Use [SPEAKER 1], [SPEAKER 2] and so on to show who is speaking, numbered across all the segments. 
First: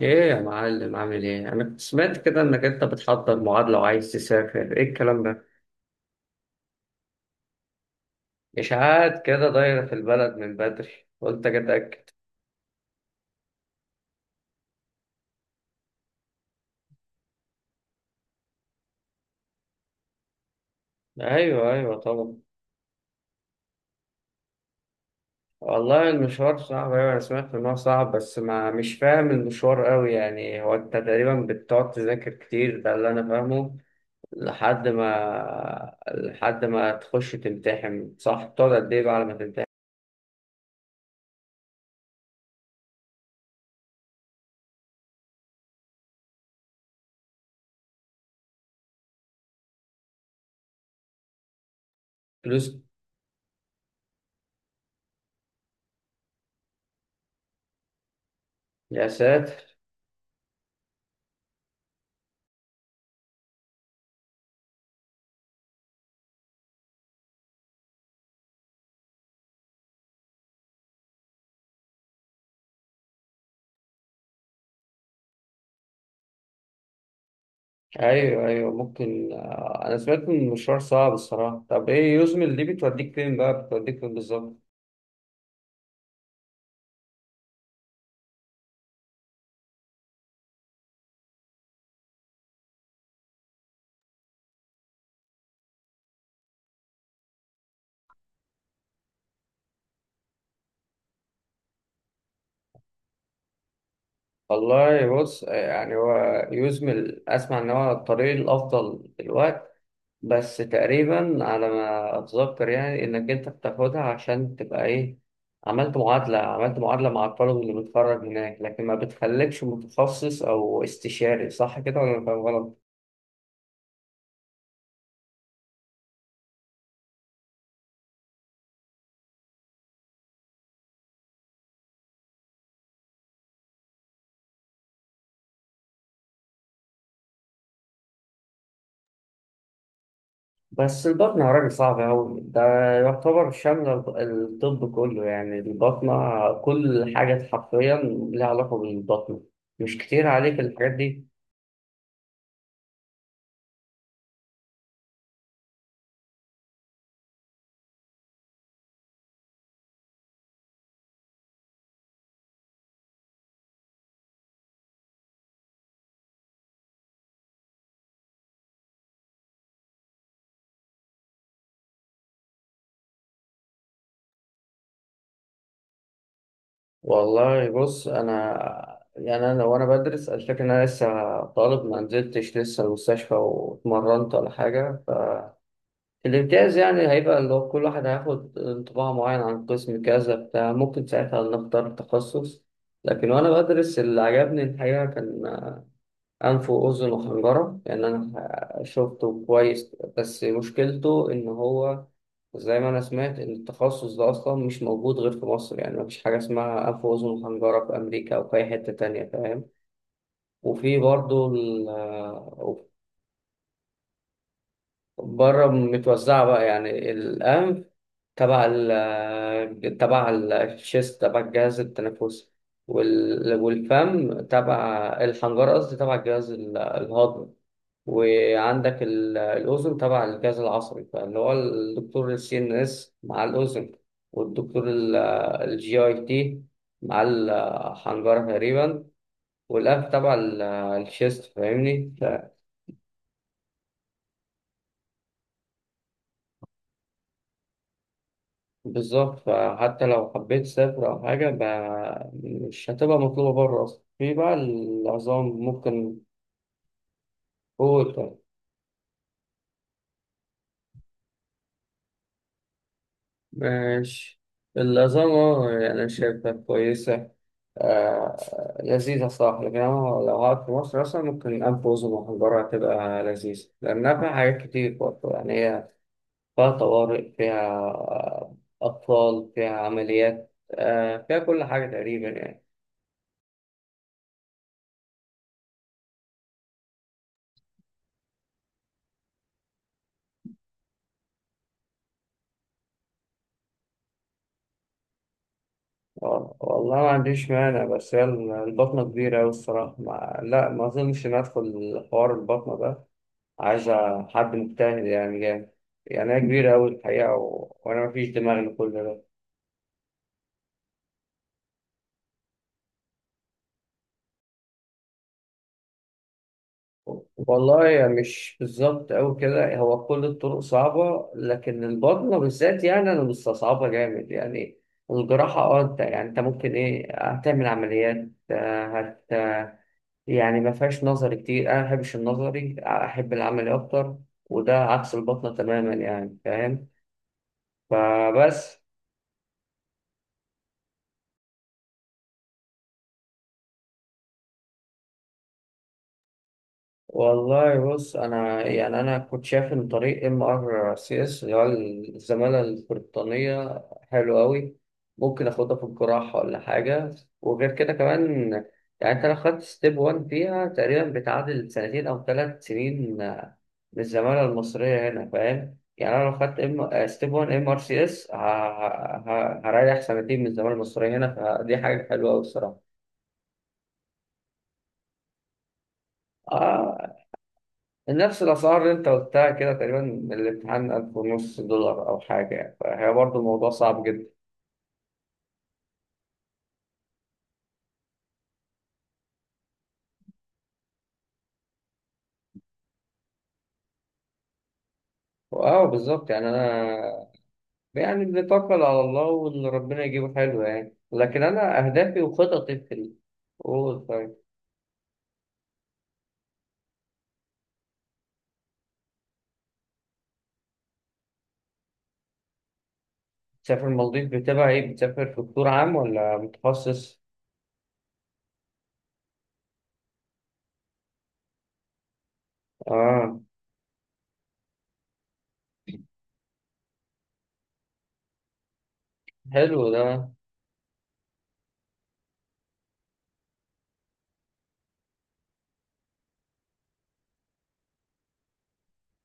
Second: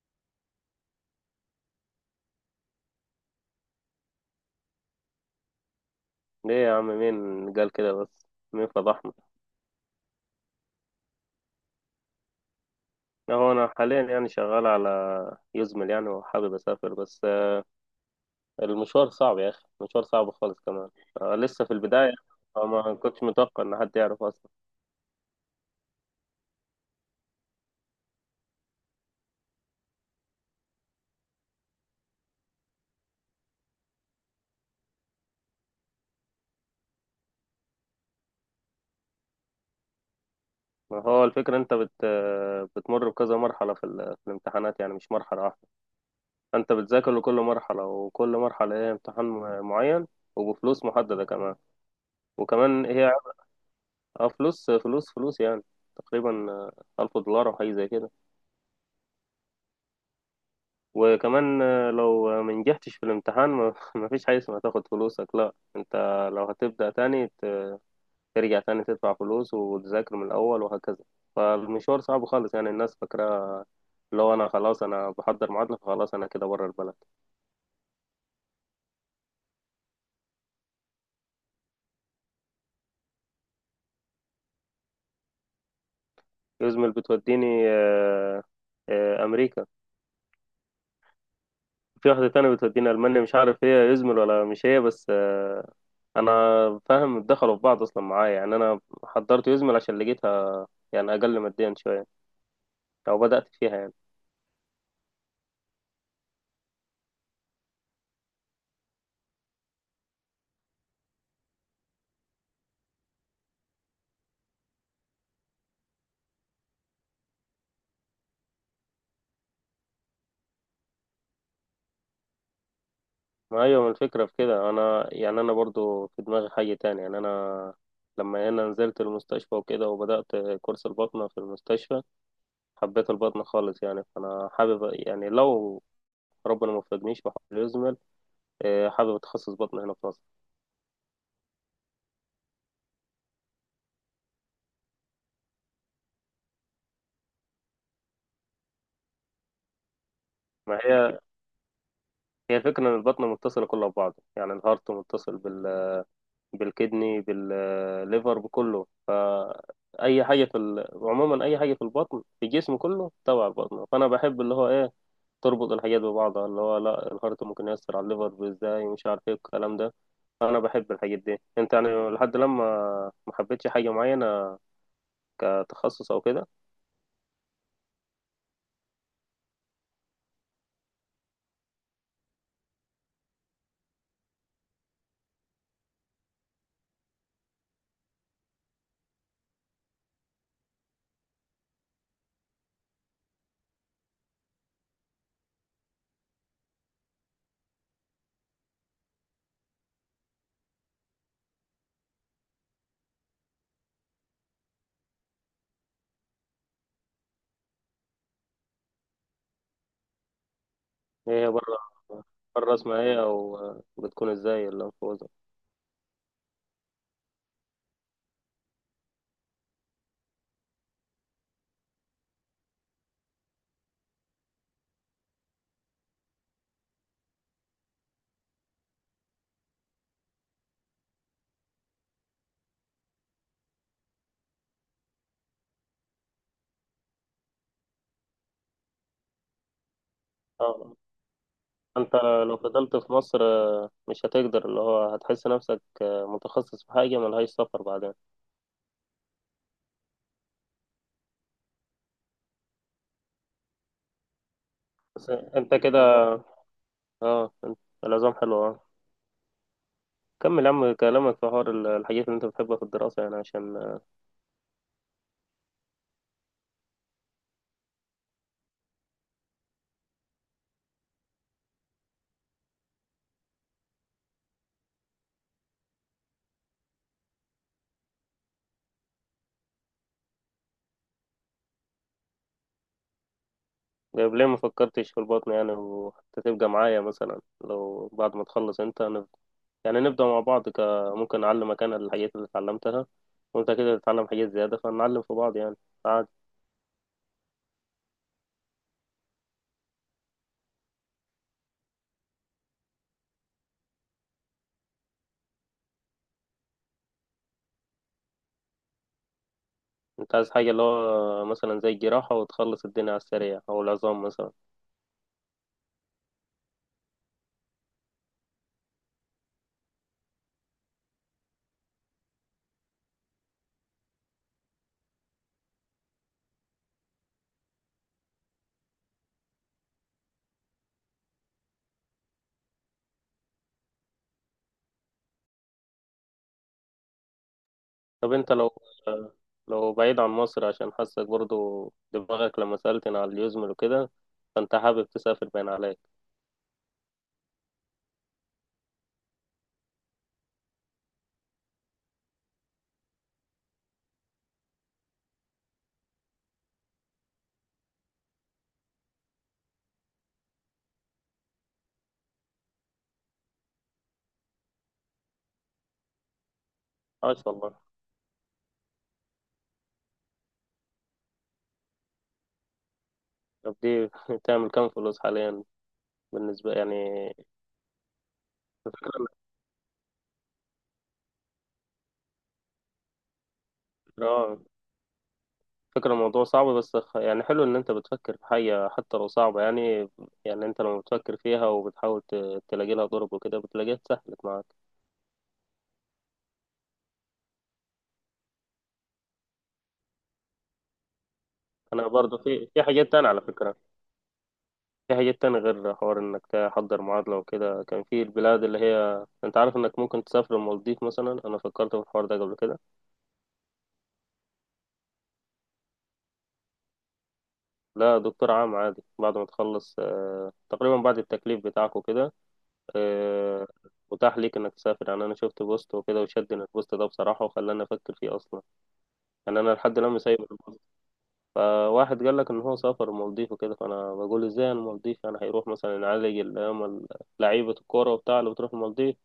[SPEAKER 1] ايه يا معلم عامل ايه؟ انا كنت سمعت كده انك انت بتحضر معادلة وعايز تسافر، ايه الكلام ده؟
[SPEAKER 2] ليه يا عم؟ مين قال كده بس؟ مين فضحنا؟
[SPEAKER 1] اشاعات كده دايرة في البلد من بدري، قلت اجي اتاكد.
[SPEAKER 2] هو انا حاليا يعني شغال على يزمل يعني وحابب اسافر، بس المشوار صعب يا اخي، مشوار صعب خالص كمان. آه، لسه في
[SPEAKER 1] ايوه ايوه
[SPEAKER 2] البداية،
[SPEAKER 1] طبعا.
[SPEAKER 2] فما كنتش متوقع ان حد يعرف اصلا.
[SPEAKER 1] والله المشوار صعب، ايوه انا سمعت ان هو صعب بس ما مش فاهم المشوار قوي، يعني هو انت تقريبا بتقعد تذاكر كتير، ده اللي انا فاهمه. لحد ما تخش تمتحن، صح؟ بتقعد قد ايه بقى على ما تمتحن؟
[SPEAKER 2] ما هو الفكرة انت بت بتمر بكذا مرحلة في الامتحانات، يعني مش مرحلة واحدة. انت بتذاكر لكل مرحلة، وكل مرحلة هي امتحان معين، وبفلوس محددة كمان.
[SPEAKER 1] فلوس؟
[SPEAKER 2] وكمان هي فلوس فلوس يعني. تقريبا ألف دولار أو حاجة زي كده.
[SPEAKER 1] يا ساتر.
[SPEAKER 2] وكمان لو ما نجحتش في الامتحان، ما ما فيش حاجة اسمها تاخد فلوسك، لا انت لو هتبدأ تاني، ترجع تاني تدفع فلوس وتذاكر من الأول، وهكذا. فالمشوار صعب خالص، يعني الناس فاكرة لو أنا خلاص أنا بحضر معادلة فخلاص أنا كده بره البلد.
[SPEAKER 1] ايوه ايوه ممكن. انا سمعت ان المشوار صعب الصراحه. طب ايه يوزمل دي؟ بتوديك فين بقى؟ بتوديك فين بالظبط؟
[SPEAKER 2] يزمل بتوديني آه، أمريكا. في واحدة تانية بتوديني ألمانيا، مش عارف هي يزمل ولا مش هي، بس آه، أنا فاهم دخلوا في بعض أصلا معايا. يعني أنا حضرت يزمل عشان لقيتها يعني أقل ماديا شوية، أو بدأت فيها يعني.
[SPEAKER 1] والله بص، يعني هو يوزمل، اسمع ان هو الطريق الافضل دلوقتي، بس تقريبا على ما اتذكر يعني انك انت بتاخدها عشان تبقى ايه، عملت معادله مع الطالب اللي بيتخرج هناك، لكن ما بتخليكش متخصص او استشاري، صح كده ولا أنا فاهم غلط؟
[SPEAKER 2] ما ايوه، ما الفكره في كده. انا يعني انا برضو في دماغي حاجه تانية. يعني انا لما هنا نزلت المستشفى وكده، وبدات كورس البطنه في المستشفى، حبيت البطنه خالص. يعني فانا حابب، يعني لو ربنا ما وفقنيش وحاول يزمل، إيه، حابب اتخصص بطنه هنا في مصر.
[SPEAKER 1] بس البطنة يا راجل صعبة أوي، ده يعتبر شاملة الطب كله، يعني البطنة كل حاجة حرفيا لها علاقة بالبطنة، مش كتير عليك
[SPEAKER 2] ما
[SPEAKER 1] الحاجات
[SPEAKER 2] هي،
[SPEAKER 1] دي؟
[SPEAKER 2] هي فكره ان البطنه متصله كلها ببعض، يعني الهارت متصل بالكدني بالليفر بكله، فاي حاجه عموما اي حاجه في البطن في الجسم كله تبع البطنه. فانا بحب اللي هو ايه، تربط الحاجات ببعضها، اللي هو لا، الهارت ممكن يأثر على الليفر ازاي، ومش عارف ايه الكلام ده. انا بحب الحاجات دي. انت يعني لحد لما، ما حبيتش حاجة معينة كتخصص او كده؟
[SPEAKER 1] والله بص أنا، يعني أنا لو أنا بدرس، الفكرة إن أنا لسه طالب، ما نزلتش لسه المستشفى واتمرنت ولا حاجة، فالامتياز يعني هيبقى اللي هو كل واحد هياخد انطباع معين عن قسم كذا بتاع، ممكن ساعتها نختار تخصص. لكن وأنا بدرس اللي عجبني الحقيقة كان أنف وأذن وحنجرة، لأن أنا شفته كويس، بس مشكلته إن هو زي ما أنا سمعت إن التخصص ده أصلا مش موجود غير في مصر، يعني مفيش حاجة اسمها أنف وأذن وحنجرة في أمريكا أو في أي حتة تانية، فاهم؟ وفي
[SPEAKER 2] إيه
[SPEAKER 1] برضه
[SPEAKER 2] هي بره، بره اسمها ايه، او بتكون ازاي الانفوزة؟
[SPEAKER 1] بره متوزعة بقى، يعني الأنف تبع ال تبع الشيست، تبع الجهاز التنفسي، والفم تبع الحنجرة، قصدي تبع الجهاز الهضمي، وعندك الأذن تبع الجهاز العصبي، فاللي هو الدكتور السي إن إس مع الأذن، والدكتور الجي أي تي مع الحنجرة تقريبا، والأنف تبع
[SPEAKER 2] اه.
[SPEAKER 1] الشيست، فاهمني؟
[SPEAKER 2] انت لو فضلت في مصر مش هتقدر، اللي هو هتحس نفسك متخصص في حاجة ملهاش سفر بعدين.
[SPEAKER 1] بالظبط، فحتى لو حبيت تسافر أو حاجة مش هتبقى مطلوبة بره أصلا. في بقى
[SPEAKER 2] بس
[SPEAKER 1] العظام
[SPEAKER 2] انت كده،
[SPEAKER 1] ممكن
[SPEAKER 2] اه انت. العظام
[SPEAKER 1] فوق.
[SPEAKER 2] حلو، اه. كمل يا عم كلامك، في حوار الحاجات اللي انت بتحبها في الدراسة يعني، عشان.
[SPEAKER 1] ماشي، العظام، يعني أنا شايفها كويسة، آه، لذيذة صراحة، لكن أنا لو قعدت في مصر أصلا ممكن أنف وأذن محجرة هتبقى لذيذة، لأنها فيها حاجات كتير برضه، يعني هي فيها طوارئ، فيها أطفال، فيها عمليات، آه، فيها كل حاجة تقريبا يعني.
[SPEAKER 2] طيب ليه ما فكرتش في البطن يعني؟ وحتى تبقى معايا مثلا، لو بعد ما تخلص انت يعني نبدأ مع بعض ممكن أعلمك أنا الحاجات اللي اتعلمتها، وأنت كده تتعلم حاجات زيادة، فنعلم في بعض يعني عادي.
[SPEAKER 1] والله ما عنديش مانع، بس هي البطنة كبيرة أوي الصراحة، ما أظنش إن أدخل حوار البطنة ده، عايزة حد مجتهد يعني جامد، يعني أنا كبير أوي الحقيقة وأنا مفيش دماغ لكل ده.
[SPEAKER 2] أنت عايز حاجة اللي هو مثلا زي الجراحة وتخلص الدنيا على السريع، أو العظام مثلا؟
[SPEAKER 1] والله يعني مش بالظبط أوي كده، هو كل الطرق صعبة لكن البطنة بالذات يعني أنا مستصعبها جامد يعني. الجراحة، أه، أنت يعني أنت ممكن إيه، هتعمل عمليات، آه، هت يعني ما فيهاش نظري كتير، أنا ما بحبش النظري، أحب العملي أكتر، وده عكس البطنة تماما، يعني فاهم؟
[SPEAKER 2] طب أنت
[SPEAKER 1] فبس
[SPEAKER 2] لو، لو بعيد عن مصر، عشان حاسك برضو دماغك لما سألتني على اليوزمل وكده، فأنت حابب تسافر باين عليك.
[SPEAKER 1] والله بص انا، يعني انا كنت شايف ان طريق ام ار سي اس، اللي هو الزماله البريطانيه، حلو قوي، ممكن اخدها في الجراحه ولا حاجه، وغير كده كمان يعني انت لو خدت ستيب 1 فيها تقريبا بتعادل سنتين او ثلاث سنين، من الزماله المصريه هنا، فاهم؟ يعني انا لو خدت ام ستيب
[SPEAKER 2] عاش
[SPEAKER 1] 1 ام ار
[SPEAKER 2] والله.
[SPEAKER 1] سي اس هريح سنتين من الزماله المصريه هنا، فدي حاجه حلوه قوي الصراحه.
[SPEAKER 2] طب دي تعمل كام فلوس حاليا، بالنسبة يعني؟
[SPEAKER 1] آه، نفس الأسعار اللي أنت قلتها كده تقريبا، الامتحان 1500 دولار أو حاجة يعني، فهي برضه الموضوع صعب جدا.
[SPEAKER 2] اه، فكرة الموضوع صعب، بس يعني حلو ان انت بتفكر في حاجة حتى لو صعبة يعني. يعني انت لما بتفكر فيها وبتحاول تلاقي لها ضرب وكده، بتلاقيها اتسهلت معاك.
[SPEAKER 1] أه بالظبط، يعني أنا يعني بنتوكل على الله، واللي ربنا يجيبه حلو يعني، لكن أنا
[SPEAKER 2] انا
[SPEAKER 1] أهدافي
[SPEAKER 2] برضه في
[SPEAKER 1] وخططي
[SPEAKER 2] في
[SPEAKER 1] في
[SPEAKER 2] حاجات تانية على فكرة.
[SPEAKER 1] قول طيب.
[SPEAKER 2] في حاجات تانية غير حوار انك تحضر معادلة وكده. كان في البلاد اللي هي انت عارف انك ممكن تسافر المالديف مثلا، انا فكرت في الحوار ده قبل كده.
[SPEAKER 1] تسافر المالديف بتبقى إيه، بتسافر في دكتور عام ولا متخصص؟
[SPEAKER 2] لا، دكتور عام عادي، بعد ما تخلص آه، تقريبا بعد التكليف بتاعك وكده.
[SPEAKER 1] أه،
[SPEAKER 2] آه، متاح ليك انك تسافر يعني. انا شفت بوست وكده وشدني البوست ده بصراحة، وخلاني افكر فيه اصلا، يعني انا
[SPEAKER 1] حلو
[SPEAKER 2] لحد
[SPEAKER 1] ده.
[SPEAKER 2] الان سايب البوست. فواحد قال لك ان هو سافر المالديف وكده، فانا بقول ازاي المالديف؟ يعني هيروح مثلا يعالج اللي هم لعيبة الكورة وبتاع اللي بتروح المالديف.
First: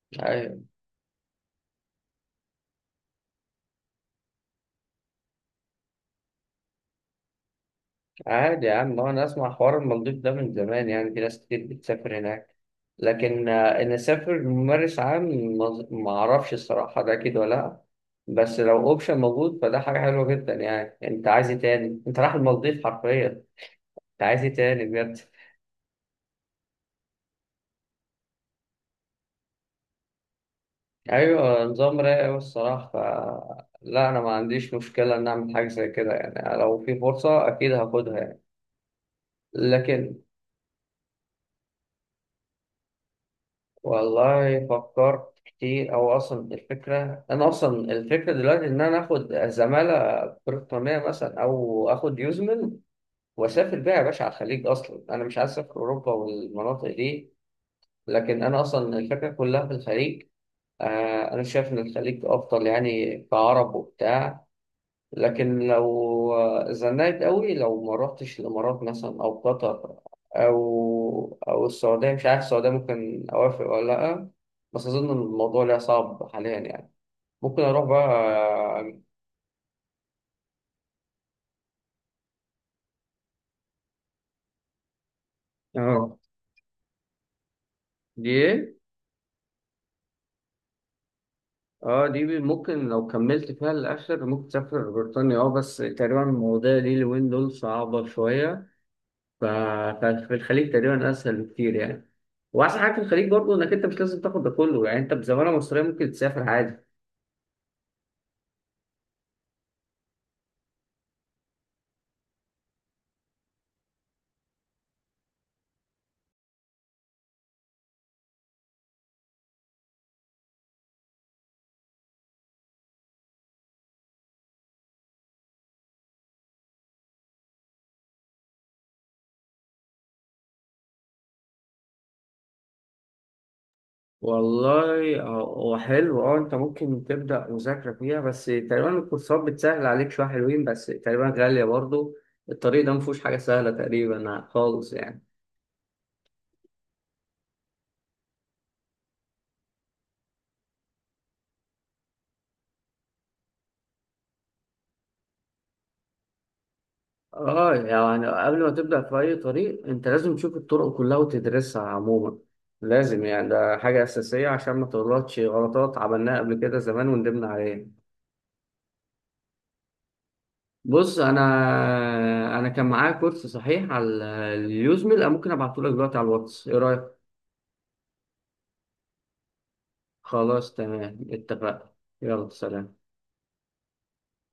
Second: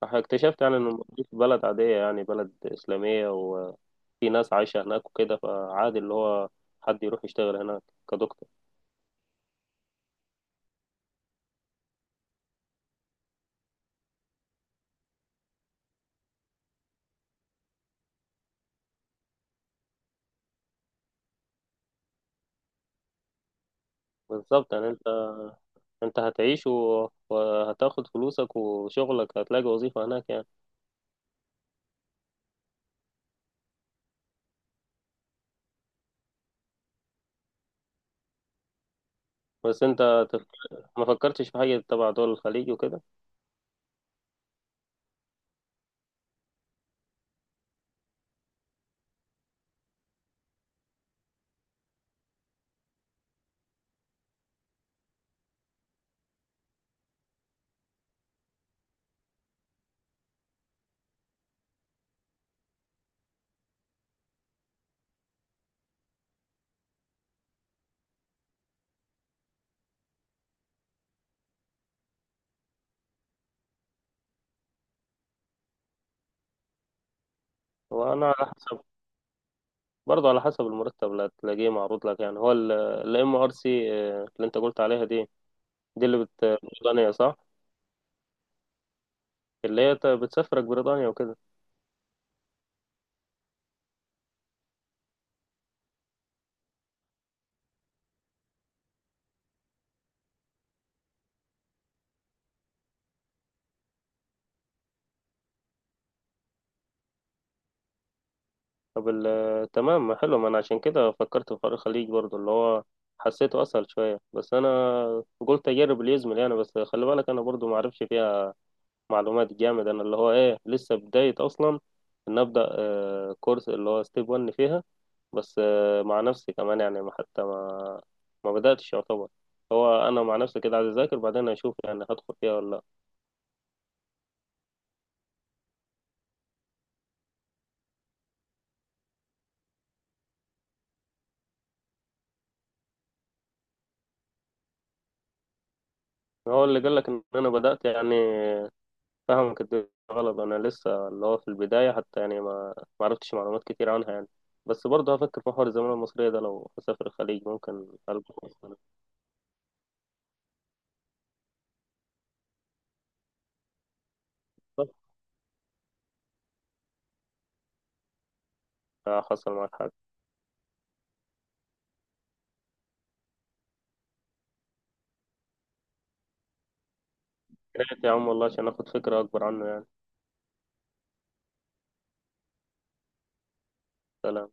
[SPEAKER 2] فاكتشفت يعني ان المالديف بلد عادية، يعني بلد اسلامية وفي ناس عايشة هناك وكده، فعادي اللي هو حد يروح يشتغل هناك كدكتور.
[SPEAKER 1] عادي يا عم، هو انا اسمع حوار المالديف ده من زمان، يعني في ناس كتير بتسافر هناك، لكن ان اسافر ممارس عام ما اعرفش الصراحه ده كده ولا لا، بس لو اوبشن موجود فده حاجه حلوه جدا، يعني انت عايز ايه تاني؟ انت رايح المالديف حرفيا، انت عايز ايه
[SPEAKER 2] بالظبط
[SPEAKER 1] تاني
[SPEAKER 2] يعني
[SPEAKER 1] بجد؟
[SPEAKER 2] انت، انت هتعيش وهتاخد فلوسك وشغلك، هتلاقي وظيفة هناك يعني.
[SPEAKER 1] ايوه نظام رايق أوي الصراحه. لا انا ما عنديش مشكله ان اعمل حاجه زي كده، يعني لو في فرصه اكيد هاخدها يعني،
[SPEAKER 2] بس
[SPEAKER 1] لكن
[SPEAKER 2] انت تف- ما فكرتش في حاجة تبع دول الخليج وكده؟
[SPEAKER 1] والله فكرت كتير، او اصلا الفكره دلوقتي ان انا اخد زماله بريطانيه مثلا او اخد يوزمل واسافر بيها يا باشا على الخليج، اصلا انا مش عايز اسافر اوروبا والمناطق دي، لكن انا اصلا الفكره كلها في الخليج. آه، انا شايف ان الخليج افضل يعني كعرب وبتاع، لكن لو زنقت قوي لو ما رحتش الامارات مثلا او قطر او السعوديه، مش عارف السعوديه ممكن اوافق ولا لا، بس اظن الموضوع ليها صعب حاليا يعني، ممكن اروح
[SPEAKER 2] وانا على
[SPEAKER 1] بقى.
[SPEAKER 2] حسب، برضه على حسب المرتب اللي هتلاقيه معروض لك يعني. هو الام ار سي اللي انت قلت عليها دي، دي
[SPEAKER 1] اه،
[SPEAKER 2] اللي بريطانيا صح؟
[SPEAKER 1] دي ايه؟
[SPEAKER 2] اللي هي بتسافرك بريطانيا وكده.
[SPEAKER 1] اه دي ممكن لو كملت فيها للاخر ممكن تسافر بريطانيا، اه، بس تقريبا المواضيع دي اليومين دول صعبه شويه، ف- ففي الخليج تقريبا اسهل بكتير يعني، واحسن حاجه في الخليج برضه انك انت مش لازم تاخد ده كله، يعني انت بزماله مصريه ممكن تسافر عادي.
[SPEAKER 2] طب آه، تمام، ما حلو. ما انا عشان كده فكرت في حوار الخليج برضه، اللي هو حسيته اسهل شوية، بس انا قلت اجرب اللي يزمل يعني. بس خلي بالك انا برضه ما اعرفش فيها معلومات جامد، انا اللي هو ايه لسه بداية اصلا، ان ابدا آه، كورس اللي هو ستيب 1 فيها. بس آه، مع نفسي كمان يعني، ما حتى ما، ما بدأتش يعتبر. هو أنا مع نفسي كده عايز أذاكر بعدين أشوف يعني هدخل فيها ولا لأ.
[SPEAKER 1] والله هو حلو، اه انت ممكن تبدأ مذاكرة فيها، بس تقريبا الكورسات بتسهل عليك شوية، حلوين بس تقريبا غالية برضو، الطريق ده مفهوش حاجة سهلة تقريبا خالص يعني.
[SPEAKER 2] هو اللي قال لك إن أنا بدأت يعني فهمك الدنيا غلط. أنا لسه اللي هو في البداية حتى يعني، ما ما عرفتش معلومات كتير عنها يعني. بس برضه هفكر في حوار الزمالة المصرية ده، لو هسافر الخليج ممكن
[SPEAKER 1] اه يعني
[SPEAKER 2] ألقى
[SPEAKER 1] قبل ما
[SPEAKER 2] فرصة.
[SPEAKER 1] تبدأ في أي طريق انت لازم تشوف الطرق كلها وتدرسها عموما، لازم يعني، ده حاجة أساسية عشان ما تغلطش غلطات عملناها قبل كده زمان وندمنا عليها.
[SPEAKER 2] آه، حصل معاك حاجة؟
[SPEAKER 1] بص أنا كان معايا كورس صحيح على اليوزميل، أنا ممكن أبعتهولك دلوقتي على الواتس، إيه رأيك؟
[SPEAKER 2] يا ريت يا عم والله، عشان آخد فكرة أكبر عنه يعني.
[SPEAKER 1] خلاص تمام، اتفقنا. يلا سلام.
[SPEAKER 2] سلام.